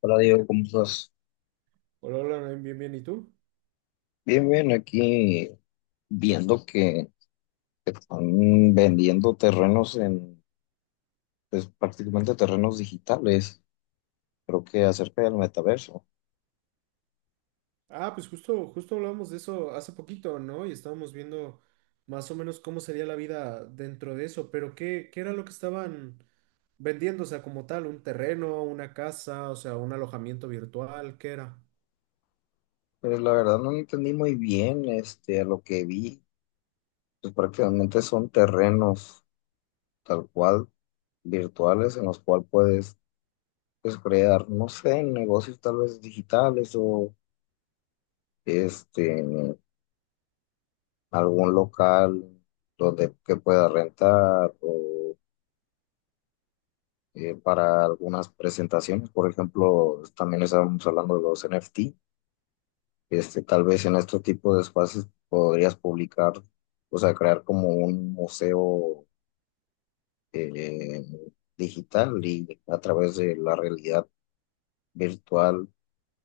Hola Diego, ¿cómo estás? Hola, hola, Naim, bien, bien, ¿y tú? Bien, bien, aquí viendo que están vendiendo terrenos en, pues prácticamente terrenos digitales, creo que acerca del metaverso. Ah, pues justo, justo hablamos de eso hace poquito, ¿no? Y estábamos viendo más o menos cómo sería la vida dentro de eso, pero ¿qué era lo que estaban vendiendo? O sea, como tal, un terreno, una casa, o sea, un alojamiento virtual, ¿qué era? Pues la verdad no entendí muy bien, este, a lo que vi, pues prácticamente son terrenos tal cual virtuales en los cuales puedes, pues, crear, no sé, negocios tal vez digitales o este, algún local donde que pueda rentar o para algunas presentaciones. Por ejemplo, también estábamos hablando de los NFT. Este, tal vez en este tipo de espacios podrías publicar, o sea, crear como un museo eh, digital y a través de la realidad virtual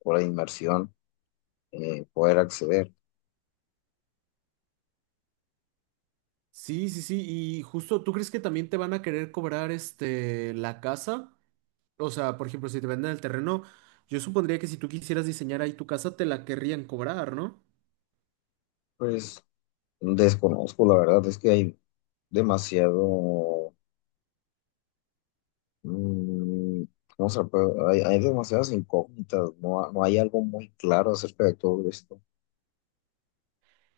o la inmersión, poder acceder. Sí, sí, sí, y justo, ¿tú crees que también te van a querer cobrar este la casa? O sea, por ejemplo, si te venden el terreno, yo supondría que si tú quisieras diseñar ahí tu casa, te la querrían cobrar, ¿no? Pues desconozco, la verdad es que hay demasiado. Mm, no sé, pero hay demasiadas incógnitas, no, no hay algo muy claro acerca de todo esto.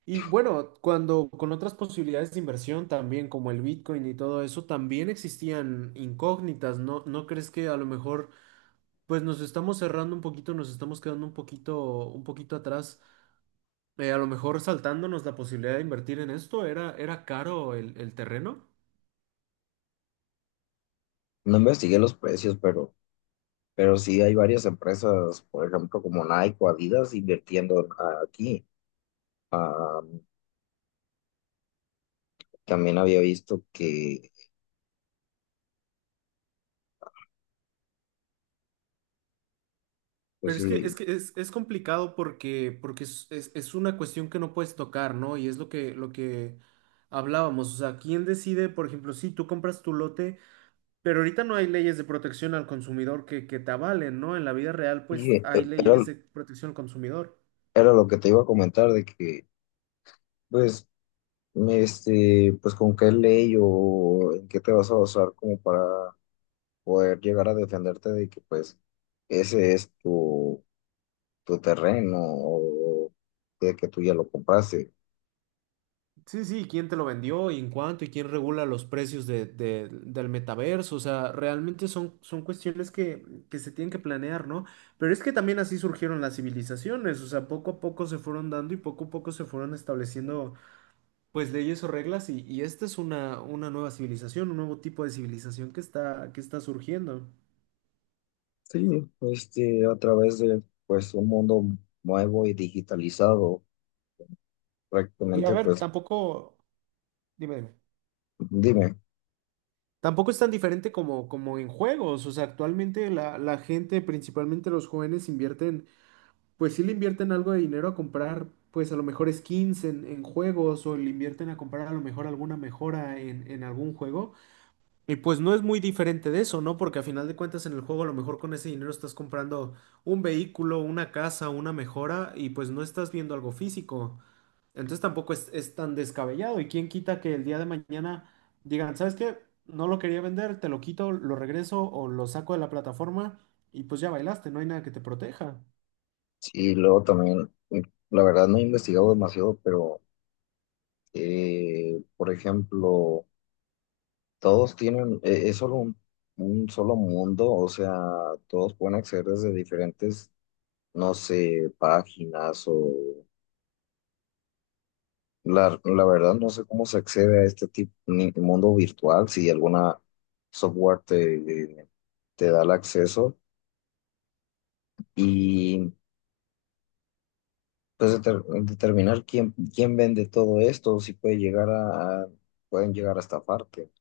Y bueno, cuando con otras posibilidades de inversión también, como el Bitcoin y todo eso, también existían incógnitas, ¿no? ¿No crees que a lo mejor pues nos estamos cerrando un poquito, nos estamos quedando un poquito atrás? A lo mejor saltándonos la posibilidad de invertir en esto, era caro el terreno. No investigué los precios, pero sí hay varias empresas, por ejemplo, como Nike o Adidas invirtiendo aquí. Ah, también había visto que, pues Pero sí, es que es que es complicado porque, porque es una cuestión que no puedes tocar, ¿no? Y es lo que hablábamos. O sea, ¿quién decide, por ejemplo, si tú compras tu lote? Pero ahorita no hay leyes de protección al consumidor que te avalen, ¿no? En la vida real, sí, pues hay era, leyes de protección al consumidor. era lo que te iba a comentar, de que, pues, este, pues con qué ley o en qué te vas a basar como para poder llegar a defenderte de que, pues, ese es tu terreno o de que tú ya lo compraste. Sí, sí, ¿quién te lo vendió y en cuánto y quién regula los precios del metaverso? O sea, realmente son, son cuestiones que se tienen que planear, ¿no? Pero es que también así surgieron las civilizaciones, o sea, poco a poco se fueron dando y poco a poco se fueron estableciendo pues leyes o reglas y esta es una nueva civilización, un nuevo tipo de civilización que está surgiendo. Sí, este, a través de pues un mundo nuevo y digitalizado, Y a prácticamente, ver, pues tampoco, dime, dime. dime. Tampoco es tan diferente como, como en juegos, o sea, actualmente la gente, principalmente los jóvenes, invierten, pues sí le invierten algo de dinero a comprar, pues a lo mejor skins en juegos o le invierten a comprar a lo mejor alguna mejora en algún juego. Y pues no es muy diferente de eso, ¿no? Porque a final de cuentas en el juego a lo mejor con ese dinero estás comprando un vehículo, una casa, una mejora y pues no estás viendo algo físico. Entonces tampoco es tan descabellado. ¿Y quién quita que el día de mañana digan, ¿sabes qué? No lo quería vender, te lo quito, lo regreso o lo saco de la plataforma y pues ya bailaste, no hay nada que te proteja. Y luego también, la verdad no he investigado demasiado, pero por ejemplo, todos tienen, es solo un solo mundo, o sea, todos pueden acceder desde diferentes, no sé, páginas o la verdad no sé cómo se accede a este tipo, mundo virtual, si alguna software te, te da el acceso. Y pues determinar quién, quién vende todo esto, si puede llegar pueden llegar a estafarte.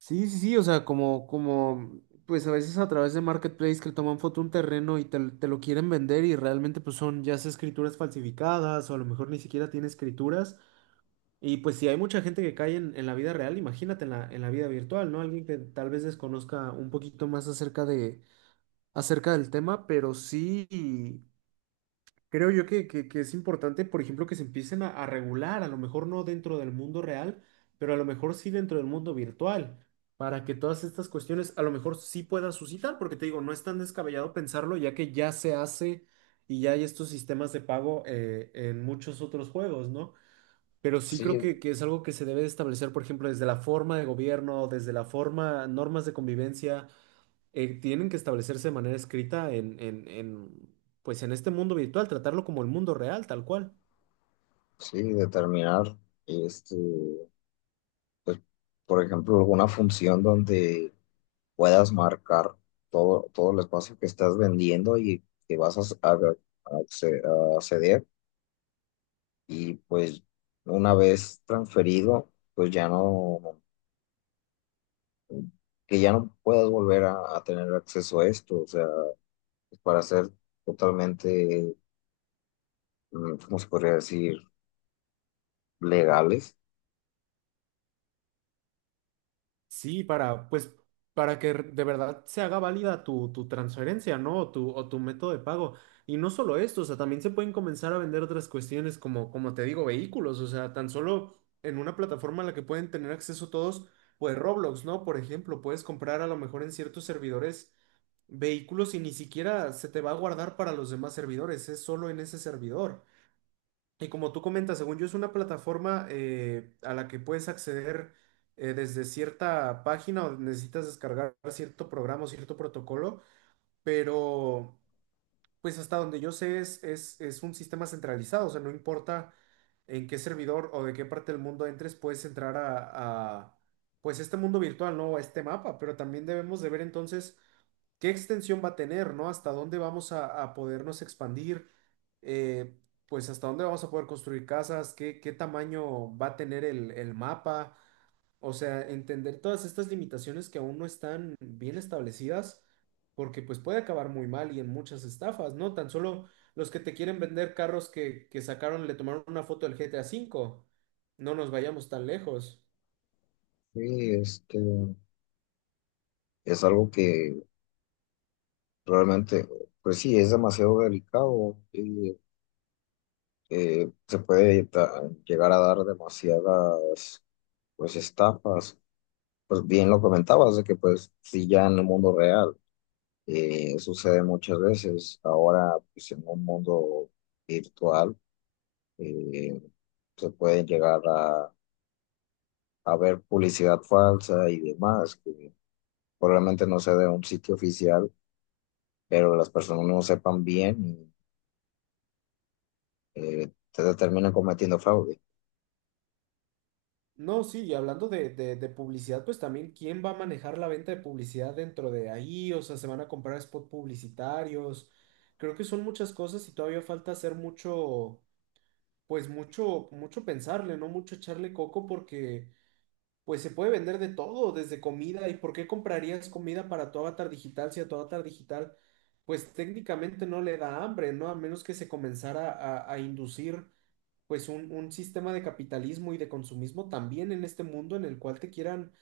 Sí, sí, sí, o sea, como, como, pues a veces a través de marketplace que toman foto un terreno y te lo quieren vender y realmente pues son ya sea escrituras falsificadas o a lo mejor ni siquiera tiene escrituras. Y pues si hay mucha gente que cae en la vida real, imagínate en en la vida virtual, ¿no? Alguien que tal vez desconozca un poquito más acerca de, acerca del tema, pero sí creo yo que es importante, por ejemplo, que se empiecen a regular, a lo mejor no dentro del mundo real, pero a lo mejor sí dentro del mundo virtual, para que todas estas cuestiones a lo mejor sí puedan suscitar, porque te digo, no es tan descabellado pensarlo, ya que ya se hace y ya hay estos sistemas de pago en muchos otros juegos, ¿no? Pero sí creo Sí, que es algo que se debe de establecer, por ejemplo, desde la forma de gobierno, desde la forma, normas de convivencia tienen que establecerse de manera escrita pues en este mundo virtual, tratarlo como el mundo real, tal cual. sí, determinar, este, pues, por ejemplo, alguna función donde puedas marcar todo, todo el espacio que estás vendiendo y que vas a acceder. Y pues una vez transferido, pues ya no, que ya no puedas volver a tener acceso a esto, o sea, para ser totalmente, ¿cómo se podría decir?, legales. Sí, para, pues, para que de verdad se haga válida tu, tu transferencia, ¿no? O tu método de pago. Y no solo esto, o sea, también se pueden comenzar a vender otras cuestiones como, como te digo, vehículos, o sea, tan solo en una plataforma a la que pueden tener acceso todos, pues Roblox, ¿no? Por ejemplo, puedes comprar a lo mejor en ciertos servidores vehículos y ni siquiera se te va a guardar para los demás servidores, es solo en ese servidor. Y como tú comentas, según yo es una plataforma a la que puedes acceder desde cierta página o necesitas descargar cierto programa o cierto protocolo, pero pues hasta donde yo sé es un sistema centralizado, o sea, no importa en qué servidor o de qué parte del mundo entres, puedes entrar pues este mundo virtual, ¿no? A este mapa, pero también debemos de ver entonces qué extensión va a tener, ¿no? Hasta dónde vamos a podernos expandir, eh, pues hasta dónde vamos a poder construir casas, qué tamaño va a tener el mapa, o sea, entender todas estas limitaciones que aún no están bien establecidas, porque pues puede acabar muy mal y en muchas estafas, ¿no? Tan solo los que te quieren vender carros que sacaron, le tomaron una foto del GTA 5, no nos vayamos tan lejos. Sí, este, es algo que realmente, pues sí, es demasiado delicado y se puede llegar a dar demasiadas, pues, estafas. Pues bien lo comentabas, de que pues sí, ya en el mundo real. Sucede muchas veces. Ahora, pues, en un mundo virtual, eh, se pueden llegar a ver publicidad falsa y demás, que probablemente no sea de un sitio oficial, pero las personas no sepan bien y te terminan cometiendo fraude. No, sí, y hablando de publicidad, pues también, ¿quién va a manejar la venta de publicidad dentro de ahí? O sea, se van a comprar spot publicitarios. Creo que son muchas cosas y todavía falta hacer mucho, pues mucho, mucho pensarle, ¿no? Mucho echarle coco porque, pues se puede vender de todo, desde comida. ¿Y por qué comprarías comida para tu avatar digital si a tu avatar digital, pues técnicamente no le da hambre, ¿no? A menos que se comenzara a inducir pues un sistema de capitalismo y de consumismo también en este mundo en el cual te quieran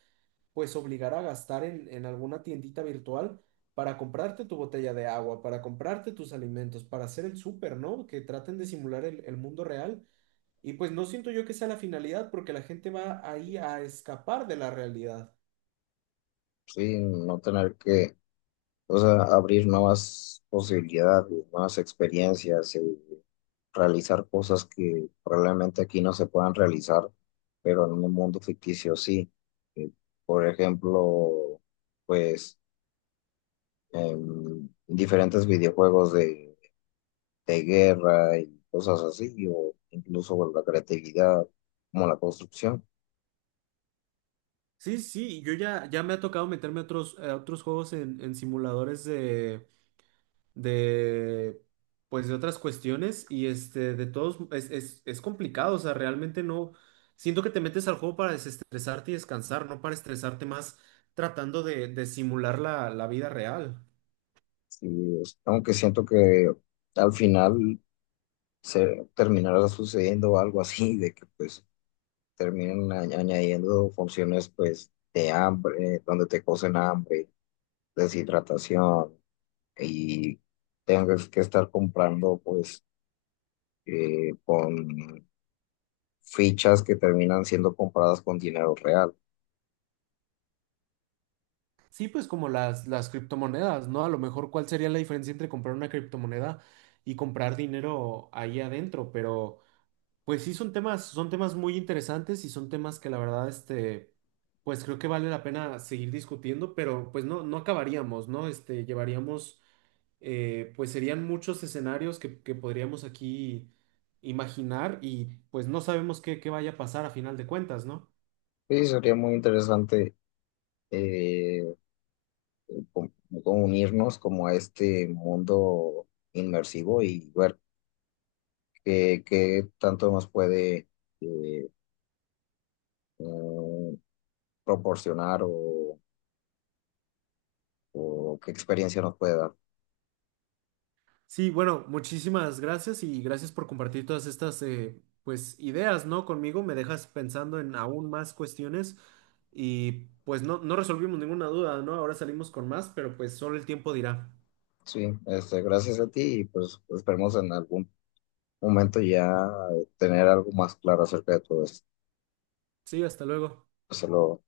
pues obligar a gastar en alguna tiendita virtual para comprarte tu botella de agua, para comprarte tus alimentos, para hacer el súper, ¿no? Que traten de simular el mundo real. Y pues no siento yo que sea la finalidad porque la gente va ahí a escapar de la realidad. Sí, no tener que, o sea, abrir nuevas posibilidades, nuevas experiencias. Realizar cosas que probablemente aquí no se puedan realizar, pero en un mundo ficticio sí. Eh, por ejemplo, pues diferentes videojuegos de guerra y cosas así, o incluso bueno, la creatividad como la construcción. Sí, sí, yo ya, ya me ha tocado meterme a otros juegos en simuladores de pues de otras cuestiones y este de todos es complicado, o sea, realmente no siento que te metes al juego para desestresarte y descansar, no para estresarte más tratando de simular la vida real. Sí, aunque siento que al final se terminará sucediendo algo así, de que pues terminen añadiendo funciones pues de hambre, donde te cocen hambre, deshidratación, y tengas que estar comprando pues con fichas que terminan siendo compradas con dinero real. Sí, pues como las criptomonedas, ¿no? A lo mejor cuál sería la diferencia entre comprar una criptomoneda y comprar dinero ahí adentro, pero pues sí, son temas muy interesantes y son temas que la verdad, este, pues creo que vale la pena seguir discutiendo, pero pues no, no acabaríamos, ¿no? Este, llevaríamos, pues serían muchos escenarios que podríamos aquí imaginar y pues no sabemos qué, qué vaya a pasar a final de cuentas, ¿no? Sí, sería muy interesante eh, com- como unirnos como a este mundo inmersivo y ver qué, qué tanto nos puede eh, mm, proporcionar o qué experiencia nos puede dar. Sí, bueno, muchísimas gracias y gracias por compartir todas estas pues ideas, ¿no? Conmigo me dejas pensando en aún más cuestiones y pues no, no resolvimos ninguna duda, ¿no? Ahora salimos con más, pero pues solo el tiempo dirá. Sí, este, gracias a ti y pues esperemos en algún momento ya tener algo más claro acerca de todo esto. Sí, hasta luego. Solo